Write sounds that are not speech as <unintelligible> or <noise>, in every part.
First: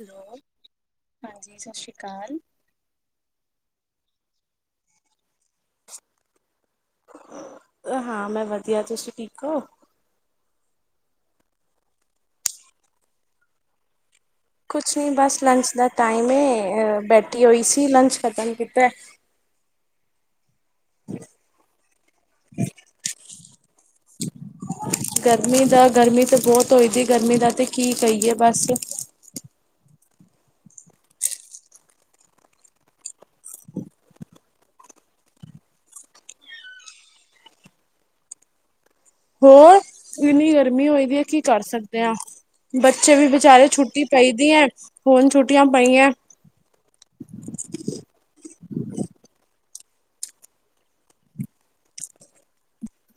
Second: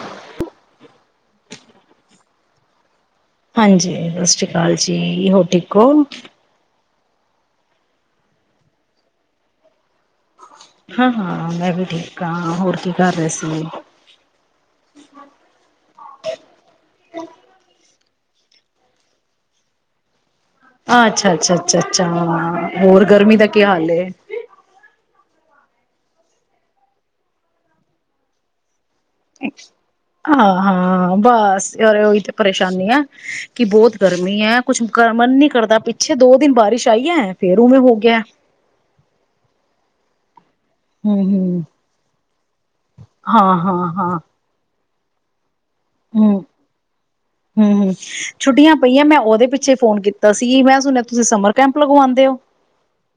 Hello ਹਾਂਜੀ ਸਤਿ ਸ਼੍ਰੀ ਅਕਾਲ ਹਾਂਜੀ ਸਤਿ ਸ੍ਰੀ ਅਕਾਲ ਜੀ ਹੋ ਠੀਕ ਹਾਂ ਮੈਂ ਵਧੀਆ ਤੁਸੀਂ ਠੀਕ ਹੋ ਹਾਂ ਹਾਂ ਮੈਂ ਵੀ ਠੀਕ ਹਾਂ ਹੋਰ ਕੀ ਕਰ ਰਹੇ ਸੀ ਕੁਛ ਨੀ ਬਸ ਲੰਚ ਦਾ ਟਾਈਮ ਏ ਬੈਠੀ ਹੋਈ ਸੀ ਲੰਚ ਖਤਮ ਕੀਤਾ ਅੱਛਾ ਅੱਛਾ ਅੱਛਾ ਅੱਛਾ ਹਾਂ ਹੋਰ ਗਰਮੀ ਦਾ ਕੀ ਹਾਲ ਹੈ ਗਰਮੀ ਦਾ ਗਰਮੀ ਤਾਂ ਬਹੁਤ ਹੋਈ ਸੀ ਗਰਮੀ ਦਾ ਤੇ ਕੀ ਕਹੀਏ ਬਸ ਹਾਂ ਹਾਂ ਬਸ ਯਾਰ ਉਹੀ ਤੇ ਪਰੇਸ਼ਾਨੀ ਹੈ ਕਿ ਬਹੁਤ ਗਰਮੀ ਹੈ ਕੁਛ ਮਨ ਨੀ ਕਰਦਾ ਪਿੱਛੇ ਦੋ ਦਿਨ ਬਾਰਿਸ਼ ਆਈ ਹੈ ਫੇਰ ਉਵੇਂ ਹੋ ਗਿਆ ਹੋਰ ਨ ਗ ਗਰਮੀ ਹੋਈ ਦੀ ਹੈ ਕੀ ਕਰ ਹੂੰ-ਹੂੰ, ਸਕਦੇ ਹਾਂ ਬੱਚੇ ਵੀ ਬਚਾਰੇ ਛੁੱਟੀ ਪਈਦੀ ਹੈ <unintelligible> ਹਮ ਹਮ ਹਮ ਛੁੱਟੀਆਂ ਪਈਆਂ ਮੈਂ ਉਹਦੇ ਪਿੱਛੇ ਫੋਨ ਕੀਤਾ ਸੀ ਮੈਂ ਸੁਣਿਆ ਤੁਸੀਂ ਸਮਰ ਕੈਂਪ ਲਗਵਾਉਂਦੇ ਹੋ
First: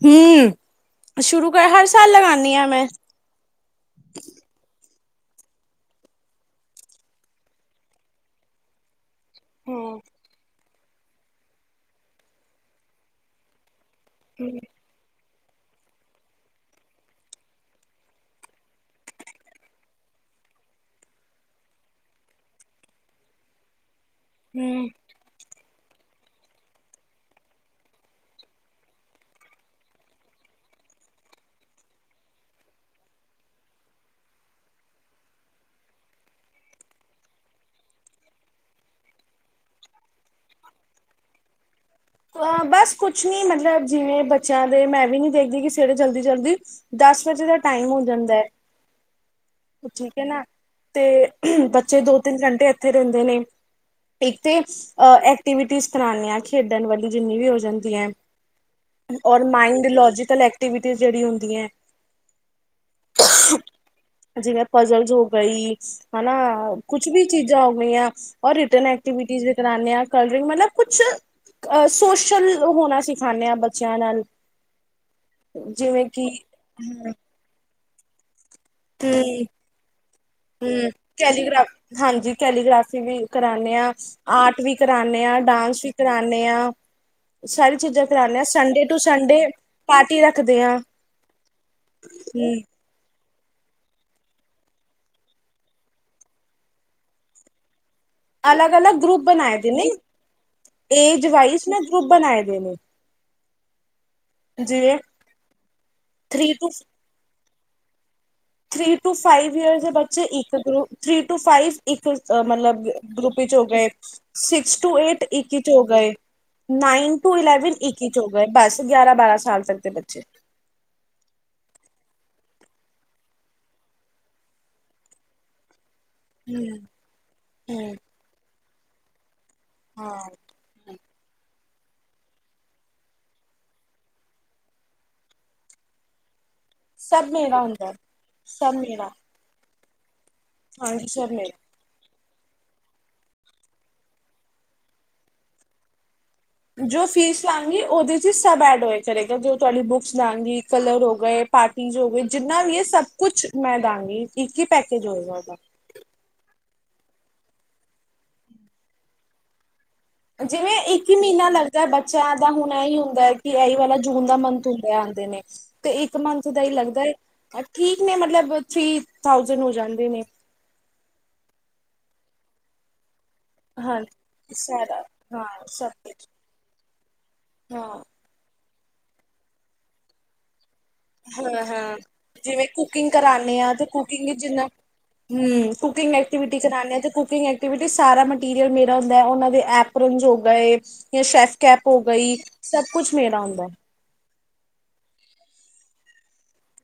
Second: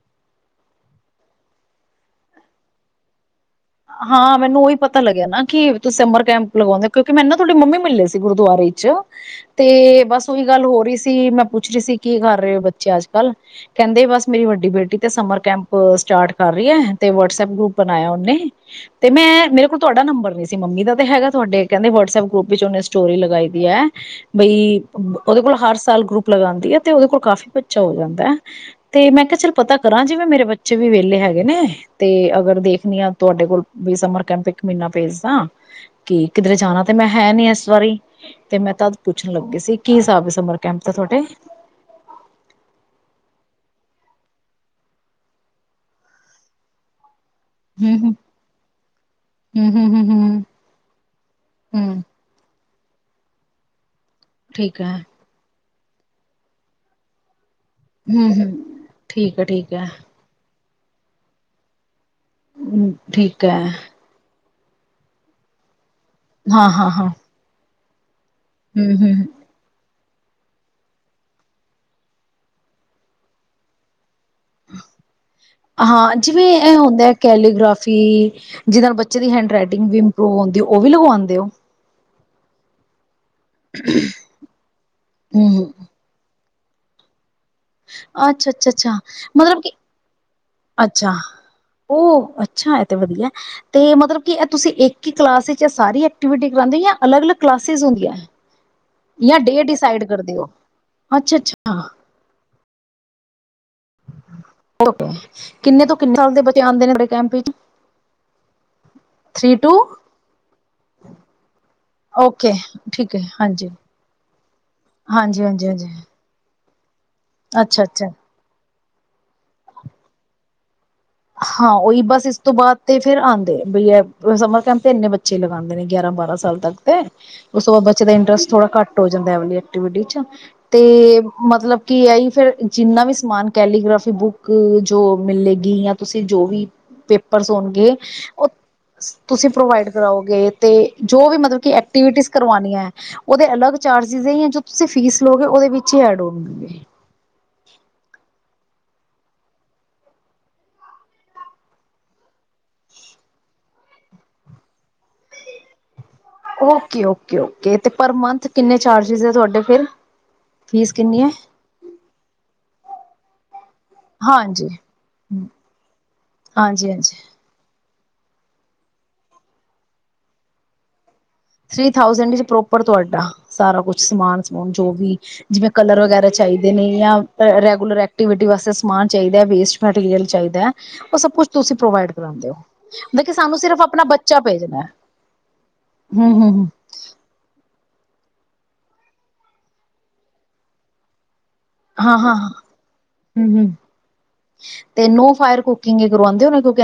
ਹਮ ਸ਼ੁਰੂ ਕਰ ਹਰ ਸਾਲ ਲਗਾਉਾਨਦੀ ਹਾਂ ਮੈਂ ਹਾਂ ਮੈਨੂੰ ਉਹੀ ਪਤਾ ਪਤਾ ਲੱਗਿਆ ਨਾ ਕਿ ਤੁਸੀਂ ਸਮਰ ਕੈਂਪ ਲਗਾਉਂਦੇ ਹੋ ਕਿਉਂਕਿ ਮੈਨ ਨਾ ਤੁਹਾਡੀੇ ਮੰਮੀ ਮਿਲੇ ਸੀ ਗੁਰਦੁਆਰੇ ਚ ਹੂੰ, ਤੇ ਬਸ ਉਹੀ ਗੱਲ ਹੋਰ ਹੀ ਸੀ ਮੈਂ ਪੁੱਛ ਰਹੀ ਸੀ ਕੀ, ਕਰ ਰਹੇ ਹੋ ਬੱਚੇ ਅੱਜ -ਕੱਲ੍ਹ? ਕਹਿੰਦੇ ਬਸ ਮੇਰੀ ਵੱਡੀ ਬੇਟੀ ਤੇ ਸਮਰ ਕੈਂਪ ਸਟਾਰਟ ਕਰ ਰਹੀ ਹੈ, ਤੇ ਵਟਸਐਪ ਗਰੁਪ ਬਣਾਇਆ ਉਹਨੇ ਤੇ ਮੈਂ ਮੇਰੇ ਕੋਲ ਤੁਹਾਡਾ ਨੰਬਰ ਨਹੀਂ ਸੀ, ਮੰਮੀ ਦਾ ਤੇ ਹੈਗਾ ਤੁਹਾਡੇ ਕਹਿੰਦੇ ਵਟਸਐਪ ਗਰੁੱਪ ਵਿੱਚ ਉਹਨੇ ਸਟੋਰੀ ਲਗਾਈ ਦੀ ਹੈ। ਬਈ, ਹੂੰ ਉਹਦੇ ਕੋਲ ਹਰ ਸਾਲ ਗਰੁੱਪ ਲਗਾਉਂਦੀ ਹੈ, ਤੇ ਉਹਦੇ ਕੋਲ ਕਾਫ਼ੀ ਬੱਚਾ ਹੋ ਜਾਂਦਾ ਹੈ ਤੇ, ਮੈਂ ਕਿਹਾ ਚੱਲ ਪਤਾ ਕਰਾਂ ਜਿਵੇਂ ਮੇਰੇ ਬੱਚੇ ਵੀ ਵਿਹਲੇ ਹੈਗੇ ਨੇ ਤੇ ਅਗਰ ਦੇਖਣੀ ਆ ਤੁਹਾਡੇ ਕੋਲ ਵੀ ਸਮਰ ਕੈਂਪ ਇੱਕ ਮਹੀਨਾ ਭੇਜਦਾ ਕਿ, ਕਿਧਰੇ ਜਾਣਾ ਤੇ ਮੈਂ ਹੈ ਨੀ ਇਸ ਵਾਰੀ, ਤੇ ਮੈਂ ਤ ਪੁੱਛਣ ਲੱਗੀ ਸੀ ਕੀ ਹਿਸਾਬ ਸਮਰ ਕੈਂਪ ਤੇ ਤੁਹਾਡੇ। ਅ ਬਸ ਕੁਛ ਨੀ ਮਤਲਬ ਜਿਵੇਂ ਬੱਚਿਆਂ ਦੇ ਮੈਂ ਵੀ ਨੀ ਦੇਖਦੀ ਕਿ ਸਵੇਰੇ ਜਲਦੀ ਜਲਦੀ ਦਸ ਦਾ ਟਾਈਮ ਹੂੰ ਹੋ ਹੂੰ ਜਾਂਦਾ ਹੈ, ਹੂੰ ਹੂੰ ਹੂੰ ਠੀਕ ਹੈ ਹੂੰ ਨਾ, ਤੇ ਹੂੰ ਬੱਚੇ ਦੋ ਤਿੰਨ ਘੰਟੇ ੱਥੇ ਰਹਿੰਦੇ ਨੇ ਇੱਕ ਤੇ ਠੀਕ ਹੈ ਐਕਟੀਵ ਕਰਾਉਂ ਹਾਂ ਖੇਡਾਂ <inaudible> ਣ ਵਾਲ ਜਿੰਨੀ ਵੀ ਹੋ <inaudible> ਜਾਂਦੀ ਹੈ ਹੂੰ ਹੂੰ ਠੀਕ ਔਰ ਹੈ ਠੀਕ ਹੈ ਮਾਈਂਡ ਲੋਜਕਲ ਐਕ <inaudible> ਕਿ ਜਿਹੜੀ ਹੁੰਦੀਆਂ ਹੈ ਹਮ ਠੀਕ ਐ। ਜਿਵੇਂ ਪਜ਼ਲਸ ਹੋ ਗਈ। ਹਨਾ ਹਾਂ ਹਾਂ ਕੁਛ ਹਾਂ ਵੀ ਚੀਜ਼ਾਂ ਮਆ <inaudible> ਔ ਰਿਟਰਨ ਹੂੰ ਹੂੰ ਐਕਟੀਵਿਟੀਜ਼ ਵੀ ਕਰਾਾਨੇ ਆ ਕਲ ਡਰਿੰਕ ਮਤਲਬ ਕੁਛ ਅਹ ਸੋਸ਼ਲ ਹੋਣਾ ਸਿਖਾਂਨੇ ਆਂ, ਬੱਚਿਆਂ ਨਾਲ ਹਾਂ ਜਿਵੇਂ, ਇਹ ਹੁੰਦੇ ਆ ਕੈਲੀਗ੍ਰਾਫ ਜੀ। ਜਿਹਦੇ ਨਾਲ ਬੱਚੇ ਦੀ ਹੂੰ, ਹੈਂਡ ਰਈਟਿੰਗ ਵੀ ਇੰਪਰੂਵ ਹੁੰਦੀ, ਉਹ ਵੀ ਹੂੰ ਲਗਵਾਉਂਦੇ ਹੋ। ਕੈਲੀਗ੍ਰਾਫ ਹਾਂਜੀ ਕੈਲੀਗ੍ਰਾਫੀ ਵੀ ਕਰਾਨੇ ਆਂ ਆਰਟ ਵੀ ਕਰਾਨੇ ਆਂ, ਹੂੰ ਡਾਂਸ ਵੀ ਕਰਾਨੇ ਆਂ। ਅੱਛਾ -ਅੱਛਾ, ਅੱਛਾ ਟੂ ਸੰਡੇ ਮਤਲਬ ਕਿ, ਪਾਰਟੀ ਰੱਖਦੇ ਆ ਅੱਛਾ ਉਹ ਹੂੰ। ਅੱਛਾ ਹੈ ਤੇ ਵਧੀਆ ਤੇ ਮਤਲਬ ਕਿ, ਇਹ ਤੁਸੀਂ ਇੱਕ ਹੀ ਕਲਾਸ ਚ ਸਾਰੀ ਐਕਟੀਵਿਟੀ ਕਰਾਉਦੇ ਹੋ ਜਾਂ, ਅਲੱਗ ਅਲੱਗ ਕਲਾਸਿਸ ਹੁੰਦੀ ਆ। ਅਲੱਗ -ਅਲੱਗ ਗਰੁੱਪ ਬਨਾਏਦੇ ਨੇ ਕਰਦੇ ਹੋ ਏਜ ਅੱਛਾ ਵਾਈਜ਼ ਅੱਛਾ ਮੈਂ ਗਰੁੱਪ ਬਣਾਏ ਦੇ ਨੇ। ਜਿਵੇਂ ਕਿੰਨੇ ਤੋਂ ਕਿੰਨੇ ਸਾਲ ਦੇ ਥ੍ਰਰੀ ਬਚੇ ਟੂ ਆਉਂਦੇ ਨੇ ਸਮਰ ਕੈਂਪ ਵਿਚ? ਥ੍ਰਰੀ ਟੂ ਫਾਈਵ ਈਅਰਸ ਦੇ ਬੱਚੇ ਇੱਕ ਗ ਥ੍ਰੀ ਟੂ ਫਾਈਵ ਇੱਕ ਓਕੇ ਮਤਲਬ ਠੀਕ ਹੈ ਗਰੁੱਪ ਵਿੱਚ ਹੋ ਹਾਂਜੀ ਗਏ ਸਿਕਸ ਟੂ ਏਟ ਹਾਂਜੀ ਇੱਕ ਹਾਂਜੀ ਹੋ ਹਾਂਜੀ ਗਏ। ਨਾਈਨ ਟੂ ਇਲੈਵਨ ਅੱਛਾ ਅੱਛਾ ਇੱਕੀ ਚ ਹੋ ਗਏ ਬੱਸ ਗਿਆਰਾਂ ਬਾਰਾਂ ਸਾਲ ਤਕ ਦੇ ਬੱਚੇ ਹਾਂ ਉਹੀ ਬਸ ਇਸ ਤੋਂ ਬਾਅਦ ਤੇ ਫੇਰ ਆਉਂਦੇ ਬਈ ਸਮਰ ਕੈਂਪ ਤੇ ਇੰਨੇ ਬੱਚੇ ਲਗਾਉਂਦੇ ਨੇ ਗਿਆਰਾਂ ਬਾਰਾਂ ਸਾਲ ਤੱਕ ਹੂੰ। ਤੇ ਉਸ ਤੋਂ ਬਾਅਦ ਹੂੰ ਬੱਚੇ ਦਾ ਇੰਟਰਸਟ ਥੋੜ੍ਹਾ ਘਟ ਹੋ ਜਾਂਦਾ ਵਆ ਹਾਂ ਤੇ ਮਤਲਬ ਕਿ ਆਈ ਫੇਿਰ ਜਿੰਨਾ ਵੀ ਸਮਾਨ ਕੈਲੀਗ੍ਰਾਫੀ ਬੁੱਕ ਜੋ ਮਿਲੇਗੀ ਜਾਂ ਤੁਸੀਂ ਜੋ ਵੀ ਸਭ ਪੇਪਰਸ ਮੇਰਾ ਹੁੰਦਾ ਹੋਣਗੇ ਉਹ ਸਭ ਮੇਰਾ ਤੁਸੀਂ ਪ੍ਰੋਵਾਈਡ ਕਰਓ ਗਏ ਤੇ ਹਾਂਜੀ ਜੋ ਸਭ ਵੀ ਮੇਰਾ ਮਤਲਬ ਕਿ ਐਕਟੀਵਿਟੀ ਕਰਵਾਾਨੀਆਂ ਹੈ ਉਹਦੇ ਅਲਗ ਚਾਰਜਿਸ ਹੈ ਜੋ ਤੁਸੀਂ ਫੀਸ ਲਓਗੇ ਉਹਦੇ ਵਿੱਚ ਹੀ ਐਡ ਹੋਗੇ ਜੋ ਫੀਸ ਲਾਂ ਗਗੀ ਉਹਦੇ ਚ ਸਬ ਐ ਕਰੇਗਾ ਜ ਤੁਹਾਡੀ ਬੁੱਕਸ ਦਾਂਗੀ ਕਲਰ ਹੋ ਗਏ ਪਾਰਟੀ ਹੋ ਗਏ ਜਿੰਨਾ ਵੀ ਹੈ ਸਭ ਕੁਛ ਮੈਂ ਦਾਂਗੀ ਇੱਕ ਪੈਕੇਜ ਹੋਏਗਾ ਓਕੇ ਓਕੇ ਓਕੇ ਤੇ ਪਰ ਮੰਥ ਕਿੰਨੇ ਚਾਰਜਿਸ ਹੈ ਤੁਹਾਡੇ ਫਿਰ ਜਿਵੇਂ ਫੀਸ ਇੱਕ ਹੀ ਕਿੰਨੀ ਹੈ? ਮਹੀਨਾ ਲੱਗਦਾ ਬੱਚਿਆਂ ਦਾ ਹੁਣ ਹੀ ਹੁੰਦਾ ਹੈ ਕਿ ਵਾਲਾ ਜੂਨ ਦਾ ਮੰਥ ਹਾਂਜੀ, ਹੁੰਦਾ ਆਉਂਦੇ ਨੇ ਤੇ ਇੱਕ ਮੰਥ ਦਾ ਹੀ ਹਾਂਜੀ, ਲੱਗਦਾ ਹਾਂਜੀ ਠੀਕ ਨੇ ਮਤਲਬ ਥ੍ਰਰੀ ਥਾਊਜਡ ਹੋ ਜਾਂਦੇ ਨੇ ਥ੍ਰਰੀ ਥਾਊਸੈਂਡ ਵਿੱਚ ਪ੍ਰੋਪਰ ਤੁਹਾਡਾ ਸਾਰਾ ਕੁਛ ਸਮਾਨ ਹਾਂਜੀ ਸਮੂਨ ਜੋ ਸਾਰਾ ਵੀ ਹਾਂ ਜਿਵੇਂ ਸਭ ਕਲਰ ਕੁਛ ਵਗੈਰਾ ਚਾਹੀਦੇ ਨੇ ਜਾਂ ਰੈਗੂਲਰ ਹਾਂ ਐਕਟੀਵਿਟੀ ਵਾਸਤੇ ਸਮਾਨ ਚਾਹੀਦਾ ਵੇਸਟ ਮੈਟੀਰੀਅਲ ਚਾਹੀਦਾ ਹੈ ਉਹ ਸਭ ਕੁਛ ਹਾਂ ਤੁਸੀਂ ਹਾਂ ਪ੍ਰੋਵਾਈਡ ਕਰਾਉਂਦੇ ਹੋ ਜਿਵੇਂ ਕੁਕਿੰਗ ਮਤ ਕਿ ਸਾਨੂੰ ਕਰਾਨੇ ਆ ਸਿਰਫ਼ ਤੇ ਆਪਣਾ ਕੁਕਿੰਗ ਬੱਚਾ ਜਿੰਨਾ ਭੇਜਣਾ ਹੈ ਹੂੰ ਕੁਕਿੰਗ ਐਕਟੀਵਿਟੀ ਕਰਾਦੇ ਤੇ ਕੁਕਗ ਐਕਟੀਵਟੀ ਸਾਰਾ ਮਟੀਰੀਅਲ ਮੇਰਾ ਹੁੰਦਾ ਹੈ ਉਹਨਾਂ ਦੇ ਐਪ ਰਜੋਗਾ ਏ ਜਾਂ ਸ਼ੈਫ ਕੈਪ ਹੋ ਹਾਂ ਗਈ ਹਾਂ ਸਭ ਕੁਛ ਮੇਰਾ ਹਮ ਹੁੰਦਾ। ਹਮ ਤੇ ਨੋ ਫਾਇਰ ਕੁਕਿੰਗ ਗੂ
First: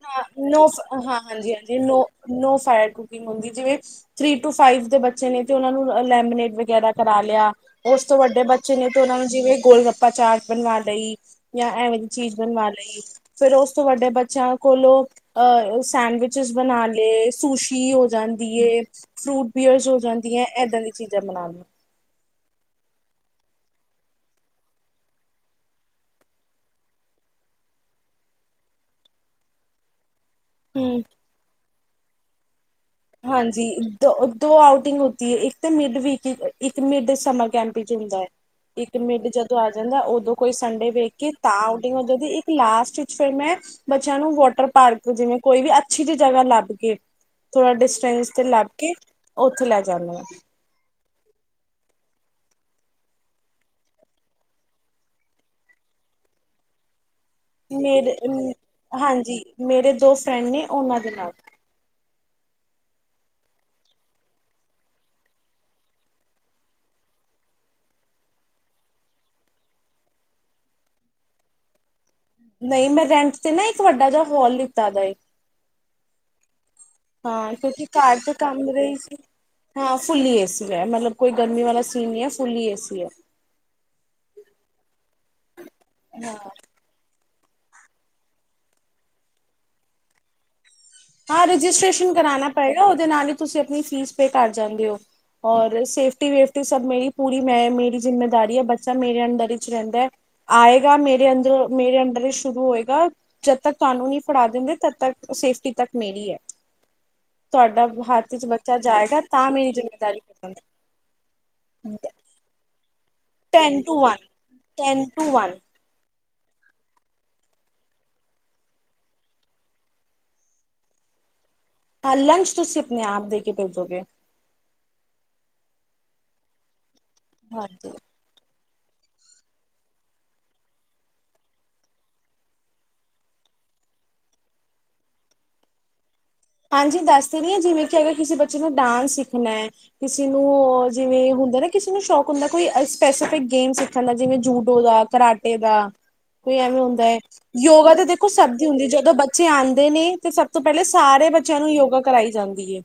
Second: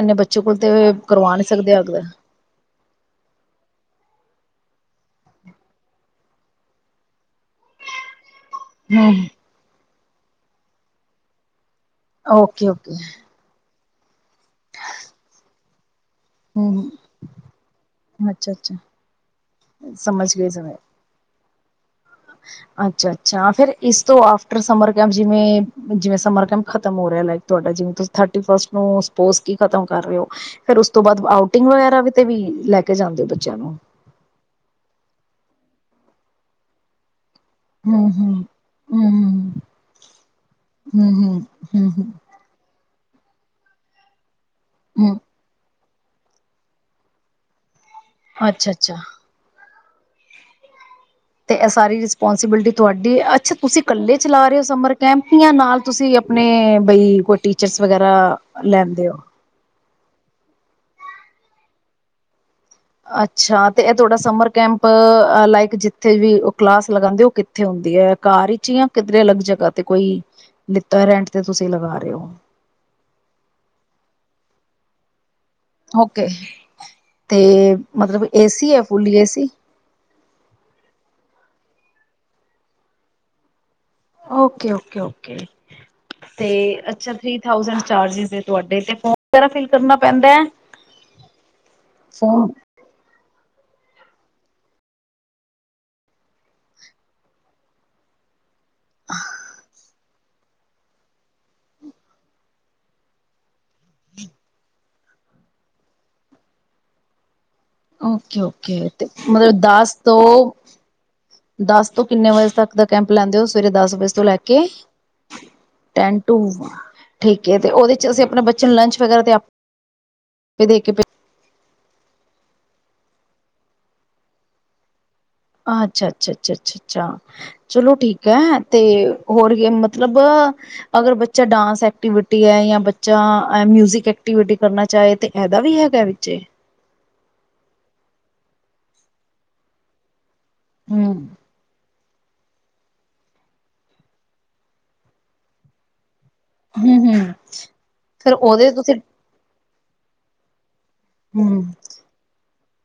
ਹਾਂ ਹਾਂ ਹਾਂਜੀ ਹਾਂਜੀ ਸਕਦੇ ਅਗਰ ਨੋ ਫਾਇਰ ਕੁਕਿੰਗ ਹੁੰਦੀ ਜਿਵੇਂ ਥ੍ਰਰੀ ਟੂ ਫਾਈਵ ਦੇ ਬੱਚੇ ਨੇ ਤੇ ਉਹਨਾਂ ਨੂੰ ਲੈਮੀਨੇਡ ਵਗੈਰਾ ਕਰਾ ਲਿਆ ਉਸ ਤੋਂ ਵੱਡੇ ਬੱਚੇ ਨੇ ਤੇ ਹੂੰ ਉਹਨਾ ਨੂੰ ਜਿਵੇਂ ਗੋਲ ਗੱਪ ਪਾਾਚਾਰ ਬਣਵਾ ਲਈ ਜਾਂ ਐਵੇਂ ਜ ਚੀਜ਼ ਓਕੇ, ਬਣਵਾ ਓਕੇ ਲਈ ਫੇਿਰ ਉਸ ਵੱਡੇ ਬੱਚਿਆਂ ਕੋਲੋਂ ਅਹ ਸੈਂਡਵਿਚਿਸ ਬਣਾ ਹੂੰ ਲਏ ਸੂਸ਼ੀ ਹੋ ਜਾਂਦੀ ਅੱਛਾ, ਅੱਛਾ ਹੈ ਫਰੂਟ ਬੀਅਰਸ ਹੋ ਜਾਂਦੀਆਂ ਇੱਦਾਂ ਦੀਆਂ ਚੀਜ਼ਾਂ ਬਣਾ ਲਾਂ ਅੱਛਾ ਅੱਛਾ ਫਿਰ ਇਸ ਤੋਂ ਆਟਰ ਸਮਰ ਕੈਂਪ ਜਿਵੇ ਜਿਵੇਂ ਸਮਰ ਕੈਂਪ ਖਤਮ ਹੋ ਰਿਹਾ ਲਕ ਤੁਾ ਜਿਵੇਥਰ ਫਸਟ ਨੂੰ ਸਪੋਰਟਸ ਕੀ ਖਤਮ ਕਰ ਰਹੇ ਹੋ ਫੇਿਰ ਉਸ ਹੂੰ ਤੋਂ ਬਾਅਦ ਆਊਟਿੰਗ ਵਗੈ ਤੇ ਵੀ ਲੈ ਕੇ ਜਾਂਦੇ ਹੋ ਬੱਚਿਆਂ ਹਾਂਜੀ ਨੂੰ। ਦੋ ਦੋ ਆਊਟਿੰਗ ਹੋਤੀ ਹੈ ਇੱਕ ਤੇ ਮਿਡ ਵੀਕ ਇੱਕ ਮਿਡ ਸਮ ਕੈਂਪ ਚ ਹੁੰਦਾ ਹੈ ਹੂੰ-ਹੂੰ, ਇੱਕ ਮਿੰਟ ਜਦੋਂ ਹੂੰ-ਹੂੰ, ਆ ਜਾਂਦਾ ਉਦੋਂ ਕੋਈ ਸੰਡੇ ਵੇਖ ਕੇ ਹੂੰ-ਹੂੰ, ਹੂੰ-ਹੂੰ, ਤਾਂ ਇੱਕ ਲਾਸਟ ਫੇਿਰ ਮੈਂ ਬੱਚਿਆਂ ਨੂੰ ਵੋ ਟਰ ਪਾਰਕ ਹੂੰ ਜਿਵੇਂ ਕੋਈ ਵੀ ਅੱਛੀ ਜ ਜਗ੍ਹਾ ਲੱਭ ਕੇਏ ਤੁਹਾਡੇ ਤੇ ਲੱਭ ਕੇ ਅੱਛਾ-ਅੱਛਾ ਉੱਥੇ ਲੈ ਜਾਂਦੇ ਆਾਂ ਤੇ ਇਹ ਸਾਰੀ ਰਿਸਪੋਂਸੀਬਿਲਿਟੀ ਤੁਹਾਡੀ ਅੱਛਾ ਤੁਸੀਂ ਇਕੱਲੇ ਚਲਾ ਰਹੇ ਹੋ ਸਮਰ ਕੈਂਪੀਆਂ ਨਾਲ ਤੁਸੀਂ ਆਪਣੇ ਬਈ ਕੁਛ ਮੇਰੇ ਹਾਂਜੀ ਮੇਰੇ ਦੋ ਫਰੈਂਡ ਨੇ ਉਹਨਾਂ ਦੇ ਨਾਲ ਅੱਛਾ ਤੇ ਇਹ ਤੁਹਾਡਾ ਸਮਰ ਕੈਂਪ ਲਾਇਕ ਜਿੱਥੇ ਵੀ ਕਲਾਸ ਲਗਾਦੇ ਉਹ ਕਿੱਥੇ ਹੁੰਦੀ ਹੈ ਕਾਰ ਵਿਚ ਜਾਂ ਕਿਧਰੇ ਅਲੱਗ ਜਗਾ ਤੇ ਕੋਈ ਲਤਾ ਰੈਂਟ ਤੇ ਤੁਸੀਂ ਲਗਾ ਰਹੇ ਹੋ ਨਹੀਂ ਮੈਂ ਰੈਂਟ ਤੇ ਨਾ ਇੱਕ ਵੱਡਾ ਜਿਹਾ ਹੋਲ ਲਿੱਤਾ ਦਾ ਓਕੇ ਹਾਂ ਤੇ ਕਿਉਂਕਿ ਘਰ ਮਤਲਬ ਤੇ ਕੰਮ ਏਸੀ ਹੈ ਰਹੀ ਫੁੱਲੀ ਸੀ ਏਸੀ ਹਾਂ ਫੁੱਲੀ ਏ ਸੀ ਲ ਮਤਲਬ ਕੋਈ ਗਰਮੀ ਵਾਲਾ ਸੀਨ ਨਹੀਂ ਹੈ ਫੁੱਲੀ ਏ ਸੀ ਹੈ ਓਕੇ ਓਕੇ ਓਕੇ ਤੇ ਅੱਛਾ ਫੀ ਥਾਰ ਤੁਹਾਡੇ ਤੇ ਫੋਮ ਵਗੈਰਾ ਫਿਲ ਕਰਨਾ ਪੈਂਦਾ ਹੈ ਹਾਂ ਰਜਿਸਟ੍ਰੇਸ਼ਨ ਕਰਾਉਣਾ ਫੋਮ ਪਏਗਾ ਉਹਦੇ ਨਾਲ ਹੀ ਤੁਸੀਂ ਆਪਣੀ ਫੀਸ ਕਰ ਜਾਂਦੇ ਹੋ ਔਰ ਸੇਫਟੀ ਵੇਫਟੀ ਸਭ ਮੇਰੀ ਪੂਰੀ ਮੈਂ ਮੇਰੀ ਜਿੰਮੇਦਾਰੀ ਆ ਬ ਮੇਰੇ ਅੰਦਰਰ ਵਿੱਚ ਚ ਰਹਿੰਦਾ ਆਏਗਾ ਮੇਰੇ ਅੰਦਰ ਮੇਰੇ ਅੰਦਰ ਹੀ ਸ਼ੁਰੂ ਹੋਏਗਾ ਤੱਕ ਕਾਨੂੰਨੀ ਫੜਾ ਦਿੰਦੇ ਤਦ ਤੱਕ ਸੇਫਟੀ ਤੱਕ ਮਿਲੀ ਹੈ ਤੁਹਾਡਾ ਹੱਥ ਓਕੇ ਚ ਓਕੇ ਬੱਚਾ ਤੇ ਜਾਏਗਾ ਤਾਂ ਮਤਲਬ ਮੇਰੀ ਦਸ ਜਿੰਮੇਦਾਰੀ ਤੋਂ ਖਤਮ ਦਸ ਤੋਂ ਕਿੰਨੇ ਵਜੇ ਤੱਕ ਦਾ ਕੈਂਪ ਲੈਂਦੇ ਹੋ ਸਵੇਰੇ ਟੈਨ ਦਸ ਟੂ ਵਜੇ ਤੋਂ ਵਨ ਲੈ ਕੇ ten to one tent to ਠੀਕ ਹੈ ਤੇ ਉਹਦੇ ਚ ਅਸੀਂ ਆਪਣੇ ਬੱਚੇ ਨੂੰ ਲੰਚ ਵਗੈਰਾ ਤੇ ਦੇ ਕੇ ਹਾਂ ਲੰਚ ਤੁਸੀਂ ਆਪਣੇ ਆਪ ਦੇ ਕੇ ਭੇਜੋਗੇ ਅੱਛਾ ਅੱਛਾ ਅੱਛਾ ਅੱਛਾ ਅੱਛਾ ਹਾਂਜੀ। ਚਲੋ ਠੀਕ ਹੈ ਤੇ ਹੋਰ ਗੇ ਮਤਲਬ ਅਗਰ ਬੱਚਾ ਡਾਂਸ ਐਕਟੀਵਿਟੀ ਹੈ ਜਾਂ ਬੱਚਾ ਮਿਊਜਿਕ ਐਕਟੀਵਿਟੀ ਕਰਨਾ ਚਾਹੇ ਤੇ ਇਹਦਾ ਵੀ ਹੈਗਾ ਵਿੱਚੇ ਹਾਂਜੀ ਦੱਸ ਤੇ ਰੀ ਹਾਂ ਜਿਵੇਂ ਕਿ ਅਗਰ ਕਿਸੇ ਬੱਚੇ ਨੂੰ ਡਾਂਸ ਸਿੱਖਣਾ ਹੈ ਕਿਸੇ ਕਿਸੇ ਨੂੰ ਹਮ ਜਿਵੇਂ ਹੁੰਦਾ ਨਾ ਕਿਸੇ ਨੂੰ ਸ਼ੌ ਹੁਣਦਾ ਕੋਈ ਸਪੈਸੀਫਿਕ ਗੇਮ ਸਿੱਖਣ ਦਾ ਜਿਵੇਂ ਜੂਡੋ ਦਾ, ਕਰਾਟੇ ਦਾ। ਕੋਈ ਐਵੇਂ ਹੁੰਦਾ ਹਮ ਹੈ ਹਮ ਯੋਗਾ ਤਾਂ ਦੇਖੋ ਫਿਰ ਸਭ ਦੀ ਉਹਦੇ ਹੁੰਦੀ ਤੁਸੀਂ ਜਦੋਂ ਬੱਚੇ ਆਨ ਨੇ ਤੇ ਸਭ ਤੋਂ ਪਹਿਲੇ ਸਾਰੇ ਹਮ ਚਲੋ ਯੋਗਾ ਕਰਵਾਈ ਜਾਂਦੀ ਏ।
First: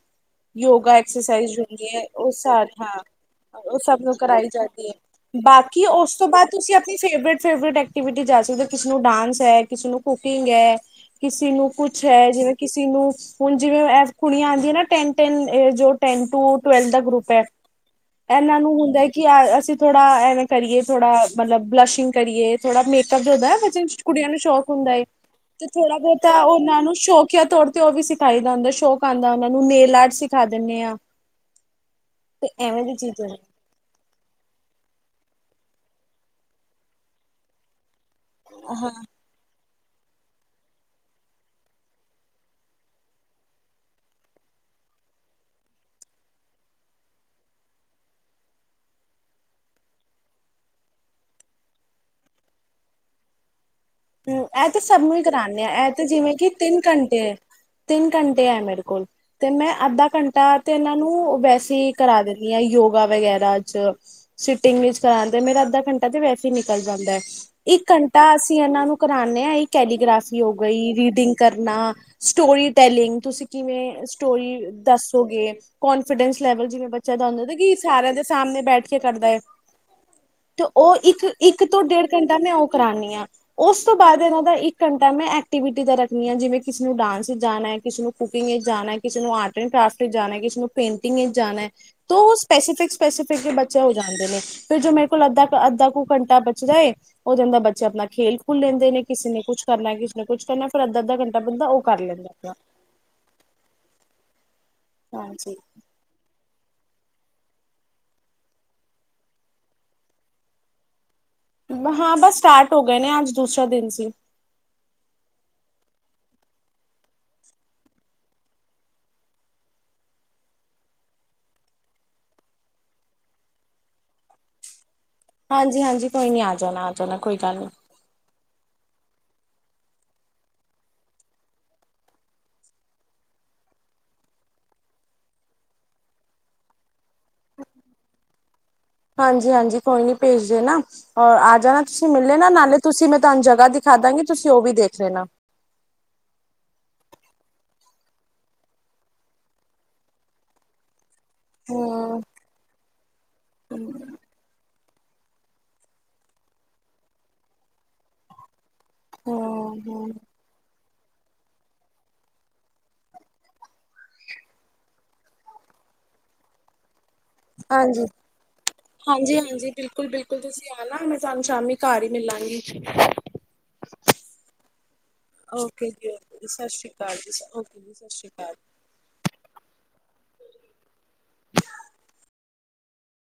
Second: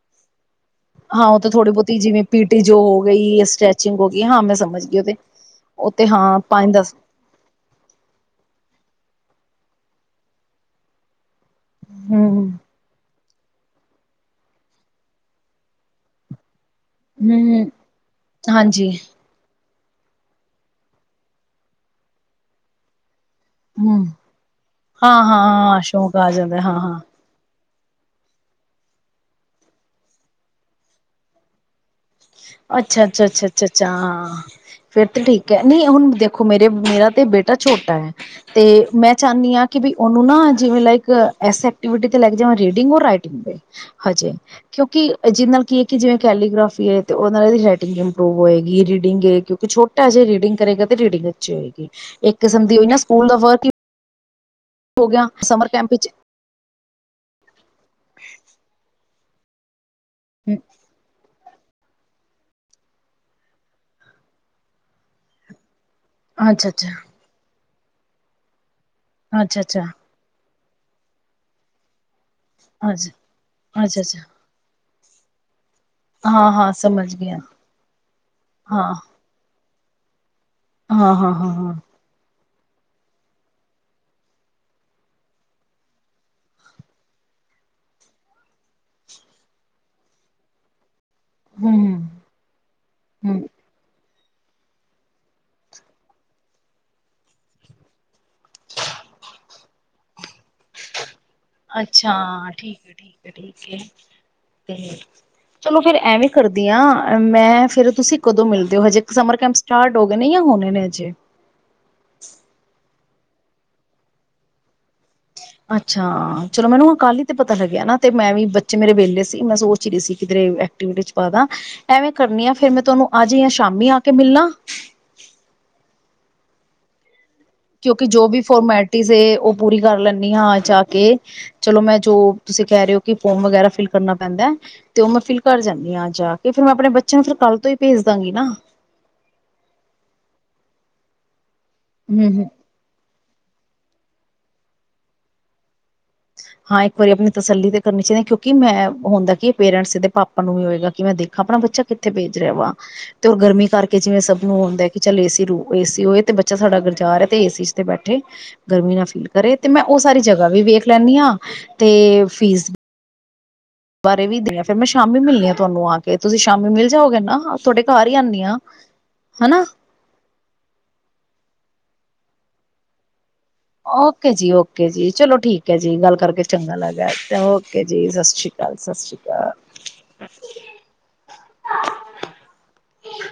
ਯੋਗਾ ਹਾਂ ਉਹ ਤਾਂ ਐਕਸਰਸਾਈਜ ਥੋੜ੍ਹੀ ਹੁੰਦੀ ਬਹੁਤੀ ਹੈ, ਜਿਵੇਂ ਉਹ ਪੀਟੀ ਜੋ ਹਾਂ ਹੋ ਗਈ ਉਹ ਸਟ੍ਰੈਚਿੰਗ ਹੋ ਸਭ ਗਈ ਹਾਂ ਕਰਾਈ ਮੈਂ ਸਮਝ ਜਾਂਦੀ ਹੈ ਗਈ ਉਹਦੇ ਬਾਕੀ ਉਹ ਤੇ ਉਸ ਤੋਂ ਹਾਂ ਬਾਅਦ ਪੰਜ ਤੁਸੀ ਦਸ ਅਪਣੀ ਫੇਵਰੇਟ ਫੇਵਰੇਟ ਐਕਟੀਵਿਟੀ ਜਾ ਸਕਦੀ ਕਿਸੇ ਨੂੰ ਡਾਂਸ ਹੈ ਕਿਸੇ ਨੂੰ ਕੁਕਿੰਗ ਹੈ। ਕਿਸੇ ਨੂੰ ਕੁਛ ਹੈ ਹਮ ਜਿਵੇਂ ਕਿਸੇ ਨੂੰ ਹੁਣ ਐ ਜਿਵੇਂ ਕੁੜੀਆਂ ਆਉਂਦੀਆਂ ਨਾ ਟੈਨ ਟੈਨ ਜੋ ਟੈਨ ਟੂ ਤਵੇਲਵ ਦਾ ਗਰੁੱਪ ਹੈ, ਹਮ ਇਹਨਾਂ ਨੂੰ ਹਾਂਜੀ ਹੁੰਦਾ ਹੈ ਕਿ ਅਸੀਂ ਥੜਾ ਇਵੇਂ ਕਰੀਏ, ਥੋੜਾ ਮਤਲਬ ਬਲੱਸ਼ਿੰਗ ਕਰੀਏ ਥੋੜਾ ਮੇਕ <unintelligible> ਜਿਨ ਹਮ ਕੁੜੀਆਂ ਨੂੰ ਸ਼ੌਕ ਹੁੰਦਾ ਏ ਹਾਂ ਹਾਂ ਤੇ ਹਾਂ ਥੋੜਾ ਸ਼ੌਕ ਆ ਬਹੁਤਾ ਜਾਂਦਾ ਹਾਂ ਉਹਨਾਂ ਨੂੰ ਹਾਂ ਸ਼ੋਂਕਕਿਆ ਤੋਰ ਤੇ ਤੇ ਉਹ ਵੀ ਸੀ <unintelligible> ਸ਼ੌਕ ਆਉਂਦਾ ਉਹਨਾਂ ਨੂੰ ਨੇਲ ਆਰਟ ਸਿਖਾ ਦਿੰਦੇ ਹਾਂ। ਅੱਛਾ-ਅੱਛਾ ਅੱਛਾ ਅੱਛਾ ਅੱਛਾ ਹਾਂ ਫੇਰ ਤਾਂ ਠੀਕ ਕਹਿੰ ਨਹੀਂ ਹੁਣ ਦੇਖੋ ਮੇਰੇ ਮੇਰਾ ਤੇ ਬੇਟਾ ਛੋਟਾ ਹੈ। ਤੇ ਹਾਂ ਮੈਂ ਚਾਂਨੀ ਹਾਂ। ਕੀ ਵੀ ਉਹਨੂੰ ਨਾ ਜਿਵੇਂ ਲਾਈਕ ਐਸੀ ਐਕਟੀਵਿਟੀ ਤੇ ਲੈ ਜਾਵਾਂ ਰੀਡਿੰਗ ਔਰ ਰਾਈਟਿੰਗ ਤੇ ਹਜੇ, ਕਿਉਂਕਿ ਜਿਹਦੇ ਨਾਲ ਕੀ ਹ ਕਿ ਜਿਵੇਂ ਕੈਲੀਗਰਾਫੀ ਤੇ ਊਦੇ ਨਾਲ ਇਹਦੀ ਰਾਈਟਿੰਗ ਇੰਪਰੂਵ ਹੋਏਗੀ, ਰੀਡਿੰਗ ਏ ਕਿਉਂਕਿ ਛੋਟਾ ਜਿਹਾ ਰੀਡਿੰਗ ਕਰੇਗਾ ਤੇ ਰੀਡਿੰਗ ਅੱਛੀ ਹੋਏਗੀ ਇੱਕ ਕਿਸਮ ਦੀ ਨਾ ਸਕੂਲ ਦਾ ਵਰਕ ਹੀ ਇਹ ਤੇ ਸਭ ਨੂੰ ਹੀ ਕਰਾਨੇ ਆ ਇਹ ਤੇ ਵਿੱਚ ਜਿਵੇਂ ਕਿ ਤਿੰਨ ਘੰਟੇ ਤਿੰਨ ਘੰਟੇ ਹੈ ਮੇਰੇ ਕੋਲ ਤੇ ਮੈਂ ਅੰਦਾ ਘੰਟਾ ਤੇ ਇਹਨਾਂ ਨੂੰ ਬੈਸ ਤੇ ਕਰਾ ਦਿੰਦੀ ਹਾਂ ਯੋਗਾ ਵਗੈਰਾ ਚ ਸਟਿੰਗ ਵਿੱਚ ਕਰਾਦੇ ਮੇਰਾ ਅੱਧਾ ਘੰਟਾ ਐ ਤੇ ਵੈਸੇ ਅੱਛਾ ਅੱਛਾ ਨਿਕਲ ਜਾਂਦਾ ਇੱਕ ਘੰਟਾ ਅਸੀਂ ਇਹਨਾਂ ਨੂੰ ਕਰਾਨੇ ਹਾਂ ਅੱਛਾ ਅੱਛਾ ਇਹ ਅੱਛਾ ਕੈਲੀਗ੍ਰਾਫੀ ਹੋ ਗਈ ਰੀਡਿੰਗ ਕਰਨਾ। ਸਟੋਰੀ ਟੈਲਿੰਗ ਤੁਸੀਂ ਅੱਛਾ ਕਿਵੇਂ ਅੱਛਾ ਸਟੋਰੀ ਦੱਸੋਗੇ ਕੋਂਨਫੀਡੈਂਸ ਹਾਂ ਲੈਵਲ ਹਾਂ ਜਿਵੇਂ ਸਮਝ ਬੱਚਿਆਂ ਦਾ ਗਿਆ ਹੁੰਦਾ ਕਿ ਸਾਰਿਆਂ ਦੇ ਸਾਹਮਣੇ ਹਾਂ ਬੈਠ ਕੇ ਕਰਦਾ ਹੈ। ਤੇ ਉਹ ਹਾਂ ਹਾਂ ਹਾਂ ਇੱਕ-ਇੱਕ ਹਾਂ ਤੋਂ ਡੇਢ ਘੰਟਾ ਮੈਂ ਕਰਾਨੀ ਆ। ਉਸ ਤੋਂ ਬਾਅਦ ਇਹਨਾਂ ਦਾ ਇੱਕ ਘੰਟਾ ਮੈਂ ਐਕਟੀਵਿਟੀ ਦਾ ਰੱਖਣੀ ਹਾਂ ਜਿਵੇਂ ਕਿਸੇ ਨੂੰ ਡਾਂਸ ਵਿੱਚ ਜਾਣਾ ਕਿਸੇ ਨੂੰ ਕੁਕਿੰਗ ਵਿੱਚ ਜਾਣਾ ਕਿਸੇ ਨੂੰ ਆਰਟ ਐਂਡ ਕਰਾਫਟ ਵਿੱਚ ਜਾਣਾ ਕਿਸੇ ਨੂੰ ਪੇਂਟ ਜਾਣਾ ਹੈ ਤਾਂ ਹੂੰ-ਹੂੰ। ਉਹ ਸਪੈਸੀਫਿਕ ਸਪੈਸੀਫਿਕ ਬੱਚਾ ਹੋ ਜਾਂਦੇ ਨੇ ਫਿਰ ਜੋ ਮੇਰੇ ਕੋਲ ਅੱਧਾ ਅੱਧਾ ਕੁ ਘੰਟਾ ਬਚਦਾ ਏ ਉਹ ਜਾਂਦਾ ਬੱਚੇ ਆਪਣਾ ਖੇਲ ਲੈਂਦੇ ਨੇ ਕਿਸੇ ਨੇ ਕੁਛ ਕਰਨਾ ਕਿਸੇ ਨੇ ਕੁਛ ਕਰਨਾ ਫਿਰ ਅੱਧਾ ਅੱਧਾ ਬੰਦਾ ਉਹ ਕਰ ਅੱਛਾ ਲੈਂਦਾ ਆਪਣਾ ਠੀਕ ਆ ਠੀਕ ਆ ਠੀਕ ਹੈ ਹਾਂਜੀ ਚਲੋ ਫੇਰ ਐਵੇਂ ਕਰਦੀ ਹਾਂ ਮੈਂ ਫਿਰ ਤੁਸੀਂ ਕਦੋਂ ਮਿਲਦੇ ਹੋ ਹਜੇ ਸਮਰ ਕੈਂਪ ਸਟਾਰਟ ਹੋ ਗਏ ਨੇ ਜਾਂ ਹੋਣੇ ਨੇ ਹਜੇ ਹਾਂ ਬਸ ਸਟਾਰਟ ਹੋ ਗਿਆ ਗਏ ਨੇ ਅੱਜ ਦੂਸਰਾ ਦਿਨ ਸੀ ਅੱਛਾ ਚਲੋ ਮੈਨੂੰ ਕੱਲ ਹੀ ਤੇ ਪਤਾ ਲੱਗਿਆ ਨਾ ਤੇ ਮੈਂ ਵੀ ਬੱਚੇ ਮੇਰੇ ਵੇਲੇ ਸੀ ਮੈਂ ਸੋਚ ਰਹੀ ਸੀ ਕਿ ਕਿਧਰੇ ਐਕਟੀਵਿਟੀ ਚ ਪਾਂ ਦਾ ਐਵੇਂ ਕਰਨੀ ਆ ਫਿਰ ਮੈਂ ਤੁਹਨੂੰ ਅੱਜ ਜਾਂ ਸ਼ਾਮੀ ਆ ਕੇ ਮਿਲਣਾ ਹਾਂਜੀ ਹਾਂਜੀ ਕੋਈ ਨੀ ਆ ਜਾਣਾ ਜਾਣਾ ਕੋਈ ਗੱਲ ਨੀ। ਕਿਉਂਕਿ ਜੋ ਵੀ ਫੋਰਮੈਲਟੀ ਟੀ ਉਹ ਪੂਰੀ ਕਰ ਲੈਂਦੀ ਹਾਂ ਜਾ ਕੇ ਚਲੋ ਮੈਂ ਜੋ ਤੁਸੀਂ ਕਹਿ ਰਹੇ ਹੋ ਕਿ ਫੋਮ ਵਗੈਰਾ ਫਿਲ ਕਰਨਾ ਪੈਂਦਾ ਤੇ ਉਹ ਮੈਂ ਫਿਲ ਕਰ ਜਾਂਦੀ ਹਾਂ ਜਾ ਕੇ ਫਿਰ ਮੈਂ ਆਪਣੇ ਬੱਚੇ ਨੂੰ ਫਿਰ ਕੱਲ ਤੋਂ ਹੀ ਭੇਜ ਦਾਂਗੀ ਨਾ ਹਾਂਜੀ ਹਾਂਜੀ ਕੋਈ ਨੀ ਭੇਜਦੇ ਨਾ ਅੱਜ ਜਾਣਾ ਤੁਸੀਂ ਹੂੰ ਮਿਲੇ ਨਾ ਹੂੰ ਨਾਲੇ ਤੁਸੀਂ ਮ ਤੁਹਾਨੂੰ ਜਗ੍ਹਾ ਦਿਖਾ ਦਾਂਗੇ ਤੁਸੀਂ ਉਹ ਵੀ ਦੇਖ ਲੈਣਾ ਹਾਂ ਇੱਕ ਵਾਰੀ ਆਪਣੀ ਤਸੱਲੀ ਤੇ ਕਰਨੀ ਚਾਹੀਦੀ ਕਿਉਂਕਿ ਮੈਂ ਹੁੰਦਾ ਕਿ ਇਹ ਪੇਰੈਂਟਸਦੇ ਪਾਪਾ ਨੂੰ ਵੀ ਹੋਏਗਾ ਕਿ ਮੈਂ ਦੇਖ ਆਪਣਾ ਬੱਚਾ ਕਿੱਥੇ ਭੇਜ ਰਿਹਾ ਵਾ ਤੇ ਗਰਮੀ ਕਰਕੇ ਜਿਵੇਂ ਸਭ ਨੂੰ ਹੁੰਦਾ ਕਿ ਚੱਲ ਏਸੀ ਰੂ ਏਸੀ ਹੋਏ ਤੇ ਬੱਚਾ ਸਾਡਾ ਜਾ ਰਿਹਾ ਹੈ ਤੇ ਏਸੀ ਚ ਤੇ ਬੈਠੇ ਗਰਮੀ ਨਾ ਫੀਲ ਕਰੇ ਤੇ ਮੈਂ ਉਹ ਹੂੰ-ਹੂੰ-ਹੂੰ ਸਾਰੀ ਜਗ੍ਹਾ ਵੀ ਵੇਖ ਲੈਂਦੀ ਹਾਂ ਅਤੇ ਫੀਸ ਬਾਰੇ ਵੀ ਦੇ ਆ ਫਿਰ ਮੈਂ ਸ਼ਾਮੀ ਮਿਲਣੀ ਹਾਂ ਤੁਹਾਨੂੰ ਆ ਕੇ ਤੁਸੀਂ ਸ਼ਾਮੀ ਮਿਲ ਜਾਓਗੇ ਨਾ ਤੁਹਾਡੇ ਹਾਂਜੀ ਘਰ ਹੀ ਆਉਂਦੀ ਹਾਂ ਹਾਂਜੀ ਹਨਾ ਹਾਂਜੀ ਬਿਲਕੁਲ ਬਿਲਕੁਲ ਤੁਸੀਂ ਆਣਾ ਮੈਂ ਸਾਨੂੰ ਸ਼ਾਮੀ ਘਰ ਹੀ ਮਿਲਾਗੀ ਓਕੇ ਜੀ ਓਕੇ ਜੀ ਚਲੋ ਠੀਕ ਹੈ ਜੀ ਗੱਲ ਕਰਕੇ ਚੰਗਾ ਲੱਗਾ ਓਕੇ ਜੀ ਸਤਿ ਸ਼੍ਰੀ ਅਕਾਲ ਸਤਿ ਸ਼੍ਰੀ ਅਕਾਲ <inaudible> <inaudible> <inaudible>